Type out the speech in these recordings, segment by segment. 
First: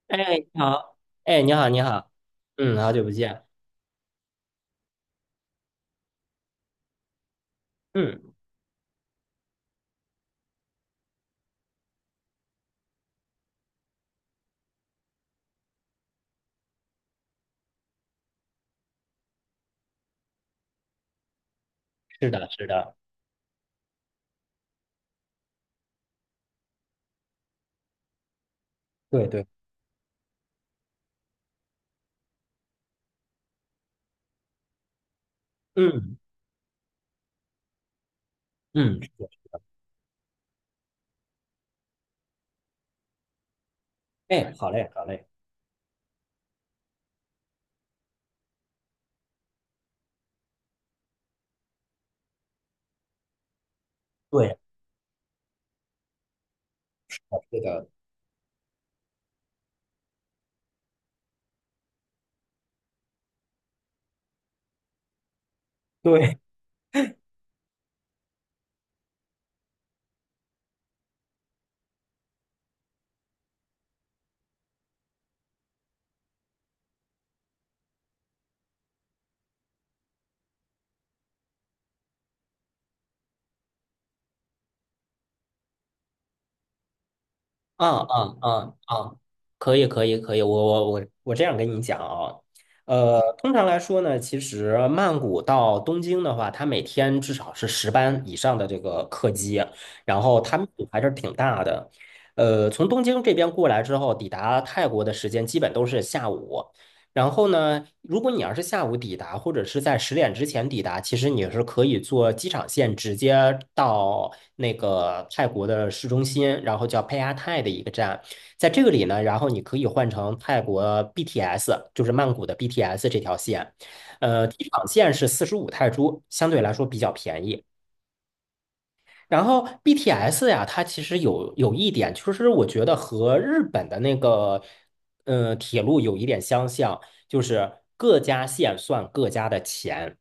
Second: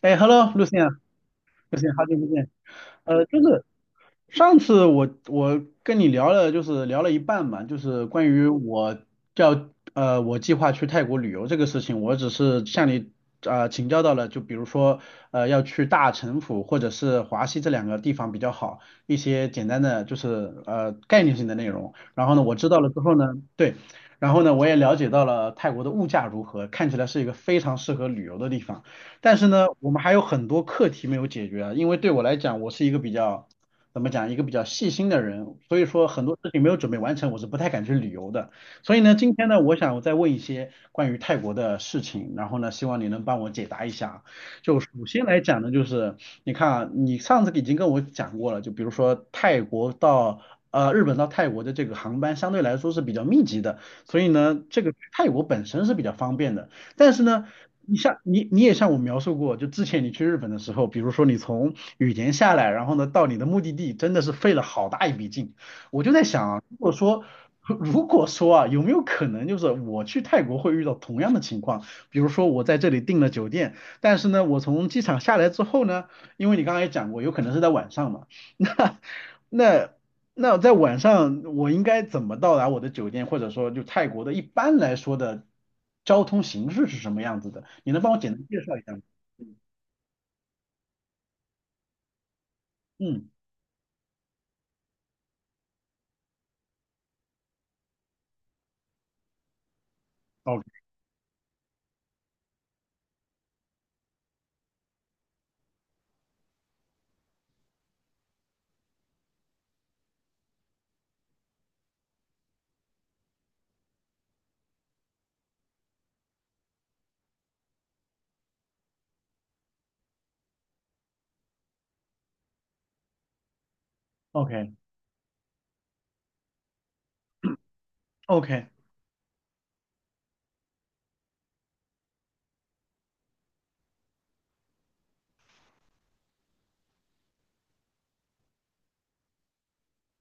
哎哎，，Hello，你露茜啊，好，哎，你好，露你茜，好好。久不见。嗯，好久不就见。是上次我跟你聊了，就是聊了一半嘛，就是关嗯，于我我计划去泰国旅游这个事情，我只是向你请教到了，就比如说要去大城府或者是华西这两个地方比较好，一些简单的就是概念性的内容。然是后呢，的，我是知道了的。之后呢，对，然后呢我也了解到了泰国的物价如何，看起来是一个非常适合旅游的地方。对但对。是呢，我们还有很多课题没有解决啊，因为对我来讲，我是一个比较，怎么讲，一个比较细心的人，所以说嗯很多事情没有准备完成，我是不太敢去旅游的。所嗯，以是呢，的。今天呢，我想再问一些关于泰国的事情，然后呢，希望你能帮我解答一下。哎，好就首嘞，好先嘞。来讲呢，就是你看啊，你上次已经跟我讲过了，就比如说泰国到。日本到泰国的这个航班相对来说是比较密集的，所以对，呢，这个去泰国本身是比较方便的。但是好呢，是的。你像你也向我描述过，就之前你去日本的时候，比如说你从羽田下来，然后呢到你的目的地，真的是费了好大一笔劲。我就在对。想啊，如果说 如果说啊，有没有可能就是我去泰国会遇到同样的情况？比如说我在这里订了酒店，但是呢我从机场下来之后呢，因为你刚才也讲过，有可能是在晚上嘛，那那那在晚上我应该怎么到达我的酒店，或者说就泰国的一般来说的交通形式是什么样子的？你嗯能帮我简嗯单介嗯绍一下吗？嗯，可以，我这样跟你讲啊。嗯通常来说呢，其实曼谷到东京的话，它每天至少是十班以上的这个客机，然后它密，OK 度还是挺大的。从东京这边过来之后，抵达泰国的时间基本都是下午。然后呢，如果你要是下午抵达，或者是在十点之前抵达，其实你是可以坐机场线直接到那个泰国的市中心，然后叫佩阿泰的一个站。在这个里呢，然后你可以换成泰国 BTS，就是曼谷的 BTS 这条线。机 OK 场线是四十五泰铢，相对来说比较便宜。OK 然后 BTS 呀，它其实有一点，就是我觉得和日本的那个，铁路有一点相像，就是各家线算各家的钱。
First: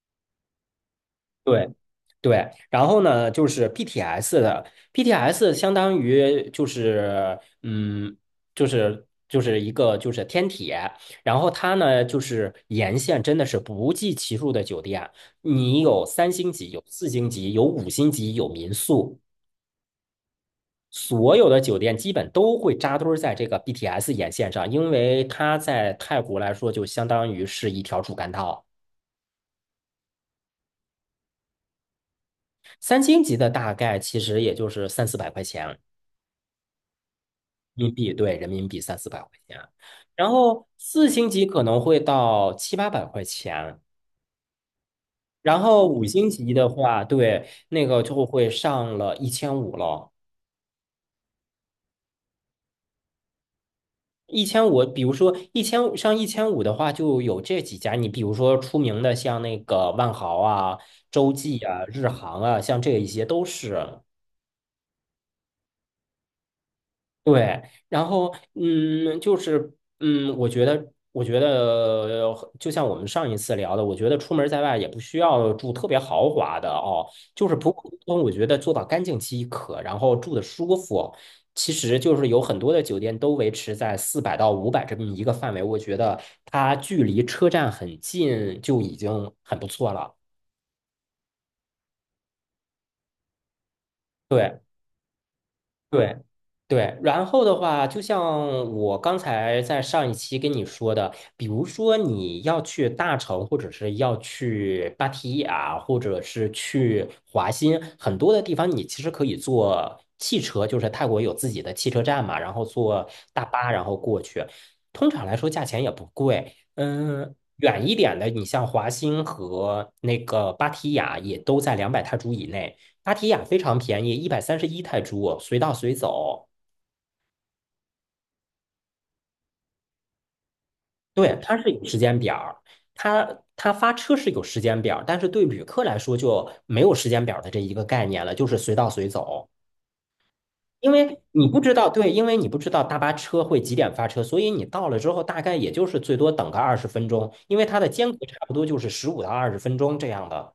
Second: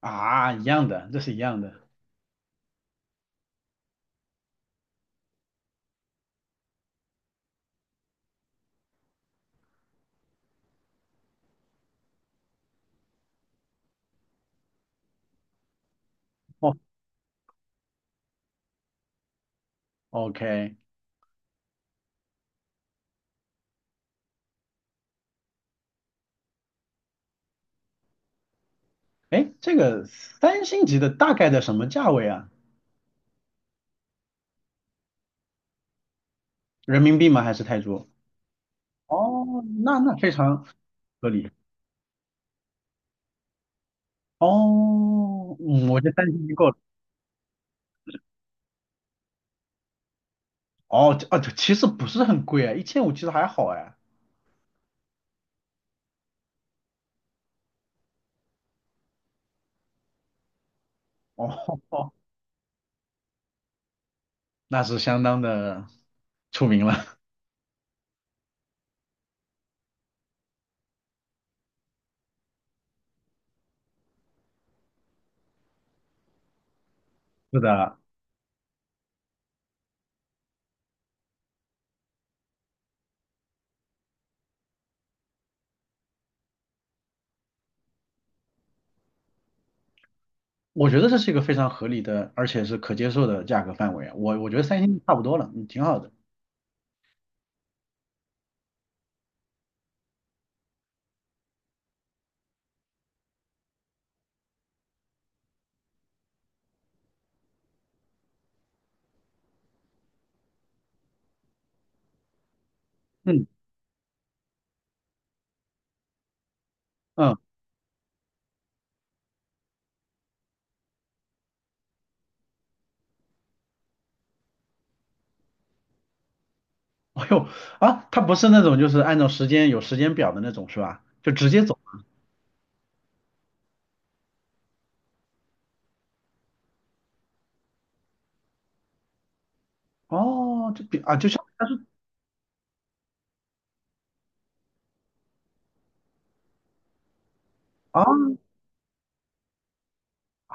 啊，一样的，这是一样对的。对。然后呢，就是 BTS 相当于就是嗯，就是一个就是天铁，然后它呢就是沿线真的是不计其数的酒店。你有三星级，哦有四星级，有五星级，有民宿。，OK，所有的酒店基本都会扎堆儿在这个 BTS 沿线上，因为它在泰国来说就相当于是一条主干道。哎，这个三星级的大概在什么价位啊？三星级的大概其实也就是三四百块钱人人民币吗？还是泰民铢？币，对，人民币三四百块哦，钱。那那然非常后四星合级理。可能会到七八百块钱。哦，然后嗯我五觉得三星星已级经的够了。话，对，那个就会上了一千五了。哦，这啊，这其实不是很贵啊，一千五其实还好哎。一千五，比如说一千上一千五的话，就有这几家。你比如说出名的，像那个万豪啊、洲哦，际啊、日航啊，像这一些都是。那是相当的出名了。对，然后嗯，就是嗯，我觉得就像我们上一次聊的，我觉得出门在外也不需要住特别豪华的哦，就是是普普通的，通，我觉得做到干净即可，然后住的舒服。其实就是有很多的酒店都维持在四百到五百这么一个范围，我觉得它距离车站很近就已经很不错了。我觉得这是一个非常合理的，而且是可接受的价格范围啊我觉对。得三星差不多了，嗯，挺好的。对，对。然后的话，就像我刚才在上一期跟你说的，比如说你要去大城，或者是要去芭提雅，或者是去华新，很多的地方你其实可以坐汽车，就是泰国有自己的汽车站嘛，然后坐大嗯巴然后过去，通常来说价钱也不贵。嗯，嗯，远一点的，你像华欣和那个芭提雅也都在两百泰铢以内。芭提雅非常便宜，一百三十一泰铢，随到随走。哎呦啊，它不是那种就是按照时间有时间表的那种是吧？就对，直它接是走。有时间表儿，它发车是有时间表儿，但是对旅客来说就没有时间表儿的这一个概念了，就是随到随走。哦，就因比啊为就像你不知道，对，因为你不知道大巴车会几点发车，所以你到了之后，大概也就是最多等个二十分钟，因为它的啊，间隔差不多就是十五到二十分钟这样的。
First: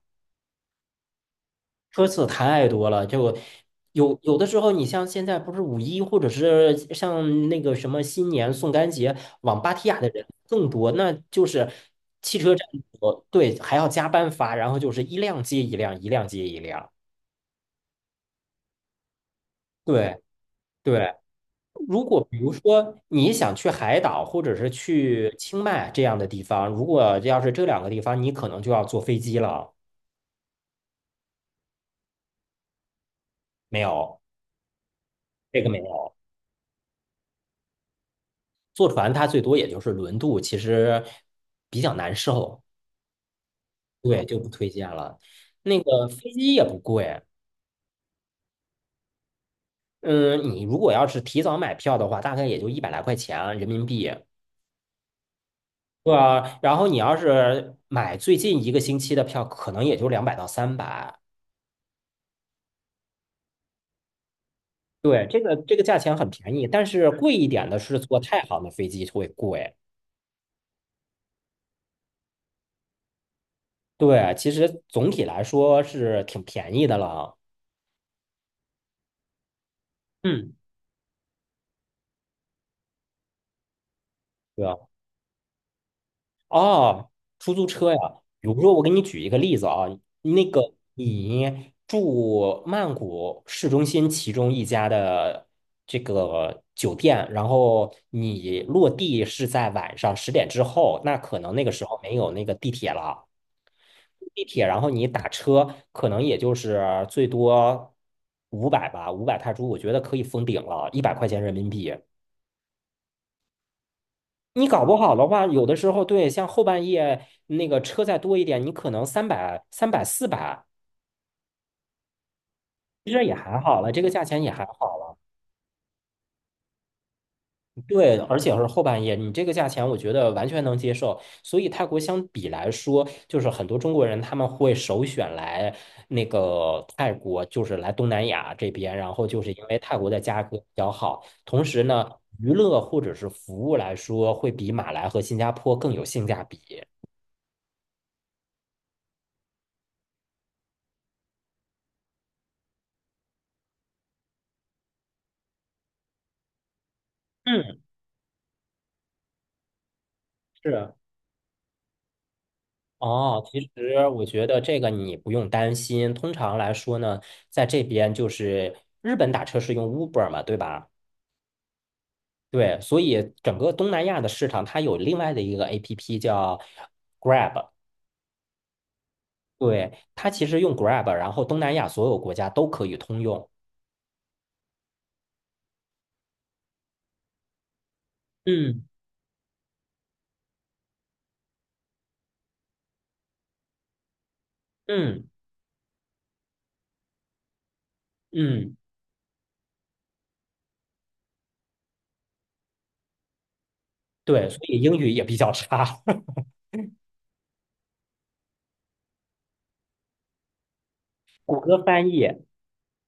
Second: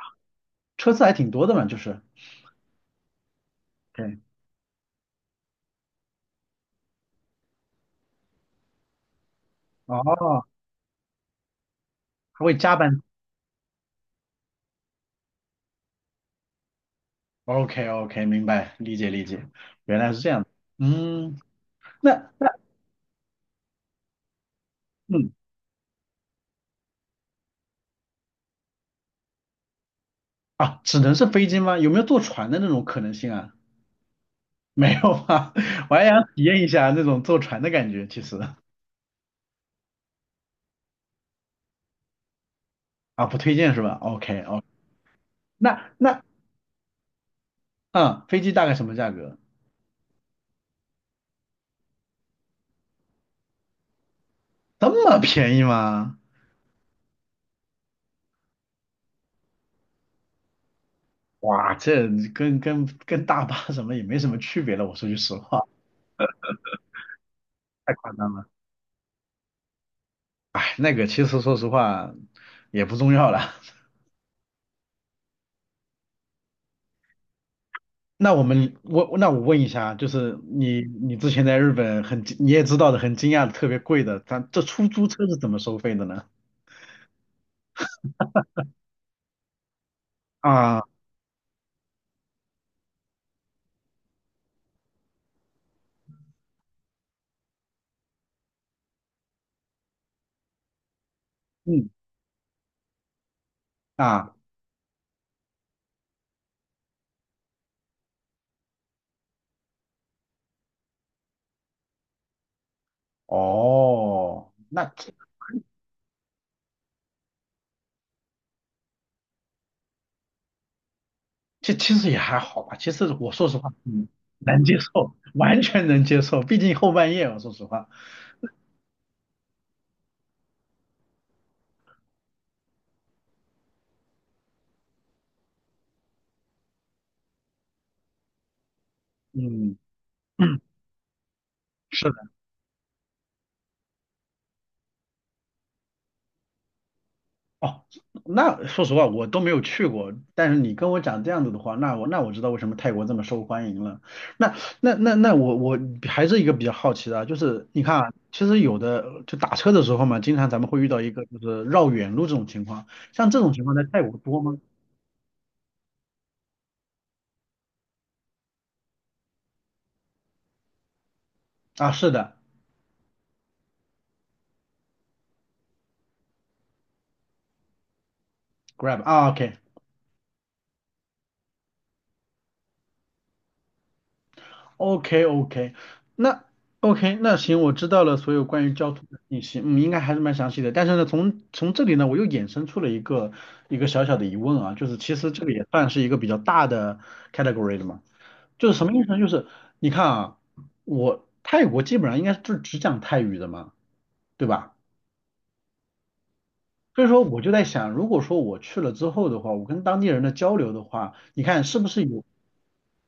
车次还挺多的嘛，就是。车次太多了，就有对。有的时候，你像现在不是五一，或者是像那个什么新年、宋干节，往芭提雅的人哦，更多，那就是汽还车会站加班。多，对，还要加班发，然后就是一辆接一辆，一辆接一辆，OK OK，明白，理解理解，原来对是这样的对。嗯，如果那比那如说你想去海岛，或者是嗯去清迈这样的地方，如果要是这两个地方，你可能就要坐飞机了。啊，只能是飞机吗？有没有坐船的那种可能性啊？没有，没有吧？这个没 我还有，想体验一下那种坐船的感觉，其实坐船它最多也就是轮渡，其实比较难受。啊，不推荐是吧对，就？OK 不 OK，推荐了。那那个那飞机也不贵。嗯，飞机大概什么价格？嗯，你如果要是提早买票的话，大概也就一百来块钱人民币。这么便宜对吗？啊，然后你要是买最近一个星期的票，可能也就两百到三百。哇，这跟大巴什么也没什么区别了。我说句对，实这个话，这个价钱很便宜，但是贵一点的太是夸坐张太了。行的飞机会贵。哎，那个其实说实话也不重要了。对，其实总体来说是挺便宜的了。那我们我那我问一下，就是嗯，你之前在日本很惊你也知道的很惊讶的特别贵的，咱这对啊。出租车是怎么收费的呢？哦，出租车呀，比如说我给你举一个例子啊，那个啊，你住曼谷市中心其中一家的这个酒店，然后你落地是在晚上十点之后，那可能那个时嗯候没有那个地铁了，啊。地铁，然后你打车，可能也就是最多五百吧，五百泰铢，我觉得可以封顶了，一百块钱人民币。哦，你搞那不这好的话，有的时候对，像后半夜那个车再多一点，你可能三百、三百、四百，这其实也还好吧。其实其实我也说实还话，好了，这嗯，个价钱也能还接好受，了。完全能接受。毕竟后半夜啊，我说实话，对，而且是后半夜，你这个价钱我觉得完全能接受。所以泰国相比来说，就是很多中国人他们会首选来那个泰国，就是来东南亚这边，然后就是因嗯为泰国的价格嗯，比较好，同时呢，是的。娱乐或者是服务来说，会比马来和新加坡更有性价比。哦，那说实话，我都没有去过。但是你跟我讲这样子的话，那我知道为什么泰国这么受欢迎了。那那我我还是一个比较好奇的啊，就是嗯，你看啊，其实有的就打车的时候嘛，经常咱们会遇是。到一个就是绕远路这种情况，像这哦，种其情实况在泰国我多觉吗？得这个你不用担心。通常来说呢，在这边就是日本打车是用 Uber 嘛，对吧？啊，是的对，所以整个东南亚的市场，它有另外的一个 APP 叫 Grab。，Grab 啊，OK。对，它其实用 Grab，然后东南亚所有国家都可以通用。OK OK，那 OK 那行，我知道了所有关于嗯交通的信息，嗯，应该还是蛮详细的。但是呢，从这里呢，我又衍生出了一个小小的疑问啊，就是其嗯实这个也算是一个比较大的 category 的嘛，就嗯。是什么意思呢？就是你看啊，我泰国基本上应该就只讲泰语的嘛，对对，所吧？以英语也比较差。所以说我就在想，如果说我去了之后的话，我跟当地人的交流的话，你 谷看歌是不是翻有译。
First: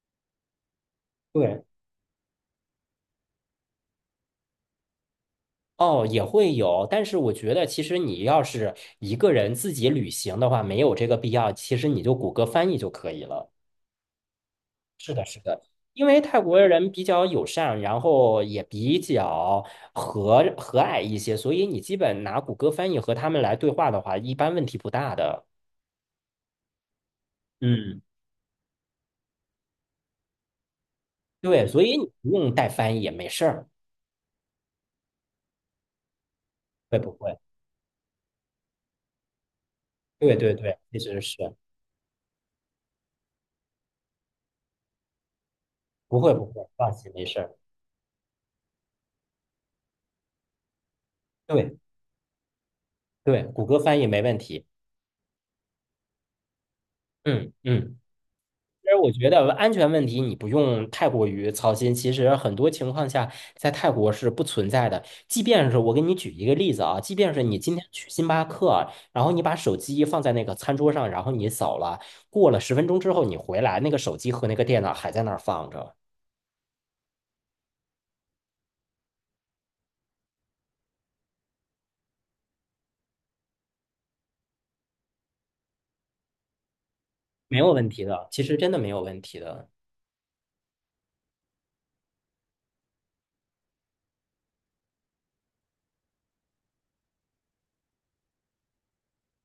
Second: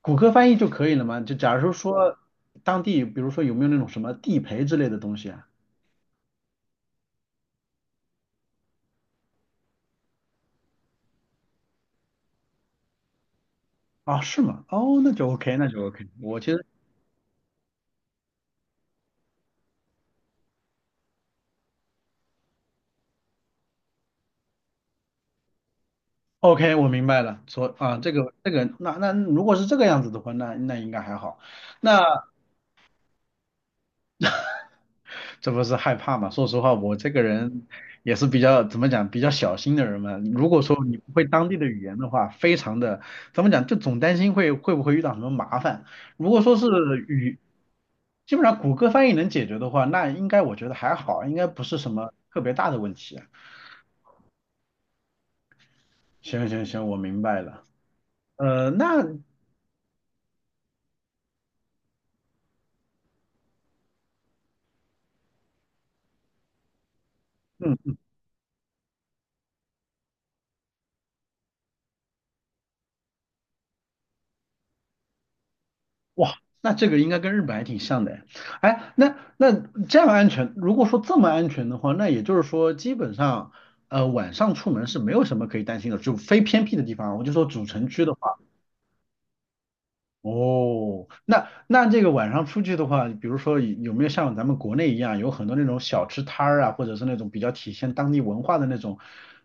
谷歌翻译就可以了吗？就假如对，说说当地，比如说有没有那种什么地陪之类的东西啊？哦，也会有，但是我觉得其实你要是一个人自己旅行的话，没有这个必要，其实你就谷歌翻译就可以了。啊，是吗？哦，那是的，就 是 OK，的，那就 因 OK。为泰我其国实 人比较友善，然后也比较和蔼一些，所以你基本拿谷歌翻译和他们来对话的话，一般问题不大的。OK，我明白了。所啊，嗯，这个这个，那那如果是这个样子的话，那那应该还好。对，所以那你不用带翻译也没事儿。这不是害怕嘛？说实话，我会这不个会？人也是比较怎么讲，比较小心的人嘛。对如对果对，说你其不实会是当地的语言的话，非常的怎么讲，就总担心会不会遇到什么麻烦。不如会果不说是会，放心，没事语，儿。基本上谷歌翻译能解决的话，那应该我觉得还好，应该不对是什么特别大的问题啊对，谷歌翻译没问题。行行行，我明白嗯了。嗯。其实那我觉得安全问题你不用太过于操心。其实很多情况下，在泰国是不存在的。即便是我给你举一个例子啊，即便是你今天嗯，去星巴克啊，然后你把手机放在那个餐桌上，然后你扫了，过了十分钟之后你回来，那个手机和那个电脑还在那儿放着，哇，那这个应该跟日本还挺像的哎。哎那那这样安全，如果说这么安全的话，那也就是说，基本上，晚上出门是没有什么可以担心的，就非偏僻的地方，我就说没主有问城题区的的。话，其实真的没有问题的。哦，那那这个晚上出去的话，比如说有没有像咱们国内一样，有很多那种小吃摊儿啊，或者是那种比较体现当地文化的那种，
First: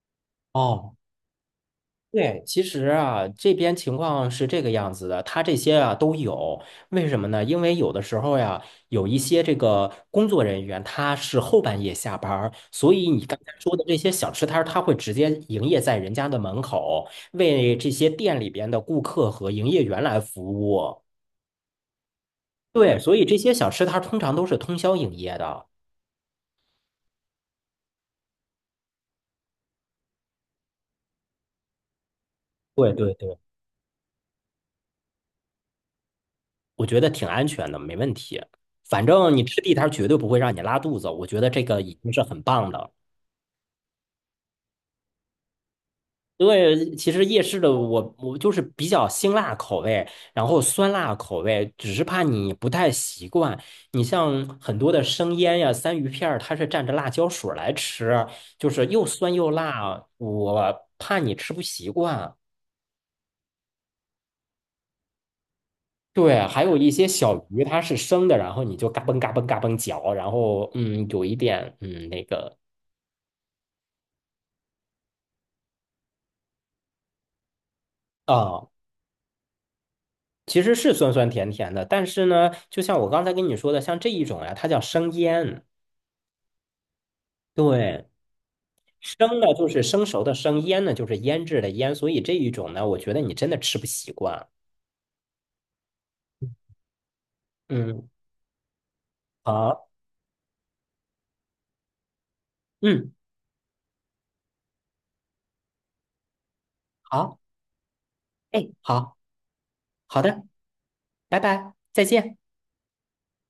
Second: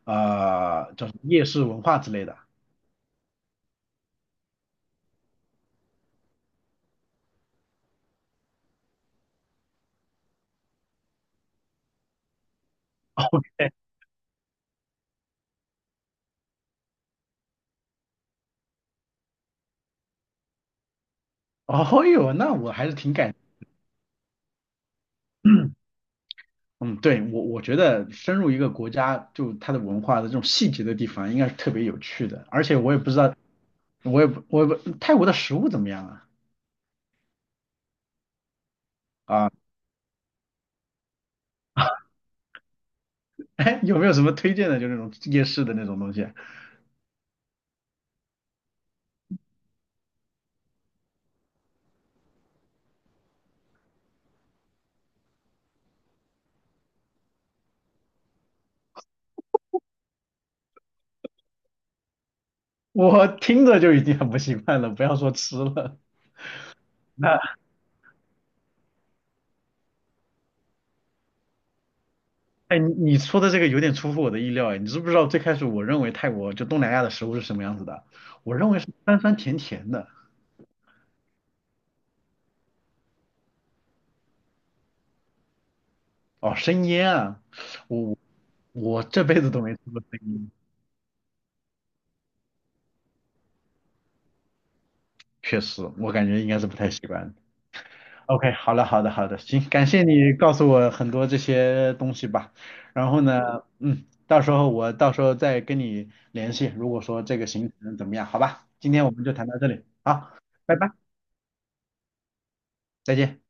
哦，叫什么夜市文化之类的。对，其实啊，这边情况是这个样子的，他这些啊都有。为什么呢？因为有的时候呀，有一些这个工作人员他是后半夜下班儿，所以你刚才说的这些小吃摊儿他会直接营业在人家的门口，为这些店里边的顾客和营业员来服务。哦哟，那我还是对，挺所以感。这些小吃摊儿通常都是通宵营业的。嗯，对，我觉得深入一个国家，就它的文化的这种细节的地方，应该是特别有趣的。而且对我也不对知道，对，我也不泰国的食物怎么样啊？我觉得挺安全的，没问题。反正你啊，吃地摊儿绝对不会让你拉肚子，我觉得这个已 经是很棒的。哎，有没有什么推荐的？就那种夜市的那种东西，对，其实夜市的我就是比较辛辣口味，然后酸辣口味，只是怕你不太习惯。你像很多的生腌呀、三鱼片儿，它是蘸着辣椒水儿来吃，就是又酸又辣，我怕你吃不习惯。我听着就已经很不习惯了，不要说吃了。对，还有一些小那鱼它是生的，然后你就嘎嘣嘎嘣嘎嘣嚼，然后嗯，有一点嗯那个哎，你你说的这个有点出乎我的意料哎，你知不知道最开始我认为泰国就东南亚的食物是什么样子的？我啊。认为是酸酸甜甜的，其实是酸酸甜甜的，但是呢，就像我刚才跟你说的，像这一种呀，它叫生腌。哦，生腌啊，对，我我这生辈子呢都就没吃是过生生熟的腌。生，腌呢就是腌制的腌，所以这一种呢，我觉得你真的吃不习惯。确实，我感觉应该是不太习惯。嗯，OK，好了，好的，好的，行，感好，谢你告诉我很多这些东西吧。然嗯，后呢，嗯，到时候再跟你联系，如果说这好，个行程怎么样，好吧？哎，今天我好，们就谈到这里，好好，的，拜拜，拜拜，再见。再见。